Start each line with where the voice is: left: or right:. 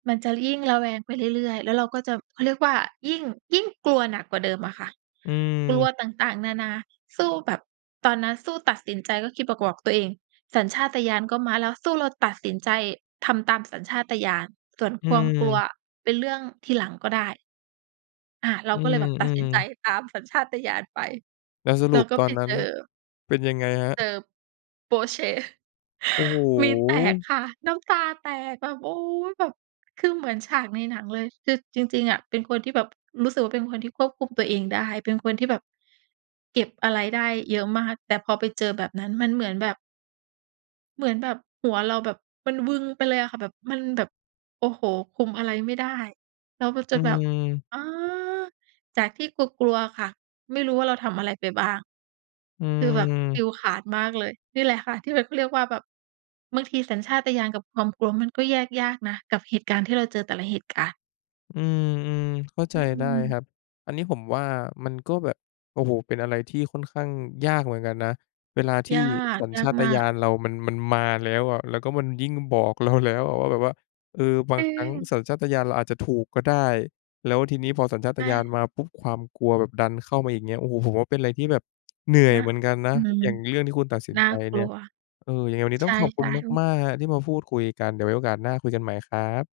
right: มันจะยิ่ง ระแวงไปเรื่อย ๆ แล้วเราก็จะ เขาเรียกว่า ยิ่ง ยิ่งกลัวหนักกว่าเดิมอะค่ะ
left: อื
right: กลัว
left: ม
right: ต่าง ๆ นานา สู้แบบ ตอนนั้นสู้ตัดสินใจก็คิด บ กวก ตัวเอง สัญชาตญาณก็มาแล้ว สู้เราตัดสินใจทำตามสัญชาตญาณ ส่วน
left: อื
right: ความ กลัว
left: ม
right: เป็นเรื่องทีหลังก็ได้ อ่า เรา
left: อื
right: ก็เลยแบบตัดสิ
left: อ
right: นใจ
left: ๆ
right: ตามสัญชาตญาณไป
left: แล้วส
right: เ
left: ร
right: รา
left: ุป
right: ก็
left: ตอ
right: ไป
left: นนั
right: เ
left: ้
right: จ
left: น
right: อ
left: เป็นยังไงครั
right: เจ
left: บ?
right: อ โป๊ะเชะ!
left: โอ้โฮ!
right: วีนแตกค่ะ น้ำตาแตกแบบ โอ๊ย! แบบคือเหมือนฉากในหนังเลย คือจริง ๆ อะเป็นคนที่แบบ รู้สึกว่าเป็นคนที่ควบคุมตัวเองได้ เป็นคนที่แบบ เก็บอะไรได้เยอะมาก แต่พอไปเจอแบบนั้นมันเหมือนแบบ เหมือนแบบหัวเราแบบมันวึงไปเลยอะค่ะ แบบ มันแบบ โอ้โฮ! คุมอะไรไม่ได้ แล้วมัน
left: อ
right: จ
left: ื
right: ะแบบ
left: ม
right: อา จากที่กลัว ๆ ค่ะ ไม่รู้ว่าเราทำอะไรไปบ้าง
left: อื
right: คือแบบฟิ
left: ม
right: วส์ขาดมากเลย นี่แหละค่ะ ที่แบบ เขาเรียกว่าแบบ บางทีสัญชาตญาณกับความกลัวมันก็แยกยากนะ กับเหตุการณ์ที่เราเจอแต่ละเหตุการณ์
left: อืม ๆ เข้า
right: อ
left: ใจ
right: ื
left: ได้
right: ม
left: ครับ อันนี้ผมว่ามันก็แบบ โอ้โฮ! เป็นอะไรที่ค่อนข้างยากเหมือนกันนะ เวลาที
right: ย
left: ่
right: าก
left: สัญ
right: ย
left: ช
right: าก
left: าต
right: มา
left: ญ
right: ก
left: าณเรามัน มันมาแล้วอะ แล้วก็มันยิ่งบอกเราแล้วอะว่าแบบว่า เออ บา
right: จ
left: ง
right: ริ
left: ครั้ง
right: ง
left: สัญชาตญาณเราอาจจะถูกก็ได้ แล้วทีนี้พอสัญชา
right: ใ
left: ต
right: ช
left: ญาณ
right: ่
left: มาปุ๊บ ความกลัวแบบดันเข้ามาอีก เงี้ย โอ้โฮ! ผมว่าเป็นอะไรที่แบบ เหนื่อย
right: น
left: เหมือนกันน
right: อ
left: ะ
right: ืม
left: อย่างเรื่องที่คุณตัดสิน
right: น่า
left: ใจ
right: ก
left: เนี
right: ล
left: ่ย
right: ัว
left: เออ ยังไงวันนี้
right: ใช
left: ต้องขอบคุ
right: ่
left: ณ
right: ๆ อุ๊ย!
left: มาก ๆ ครับ ที่มาพูดคุยกัน เดี๋ยวไว้โอกาสหน้าคุยกันใหม่ครับ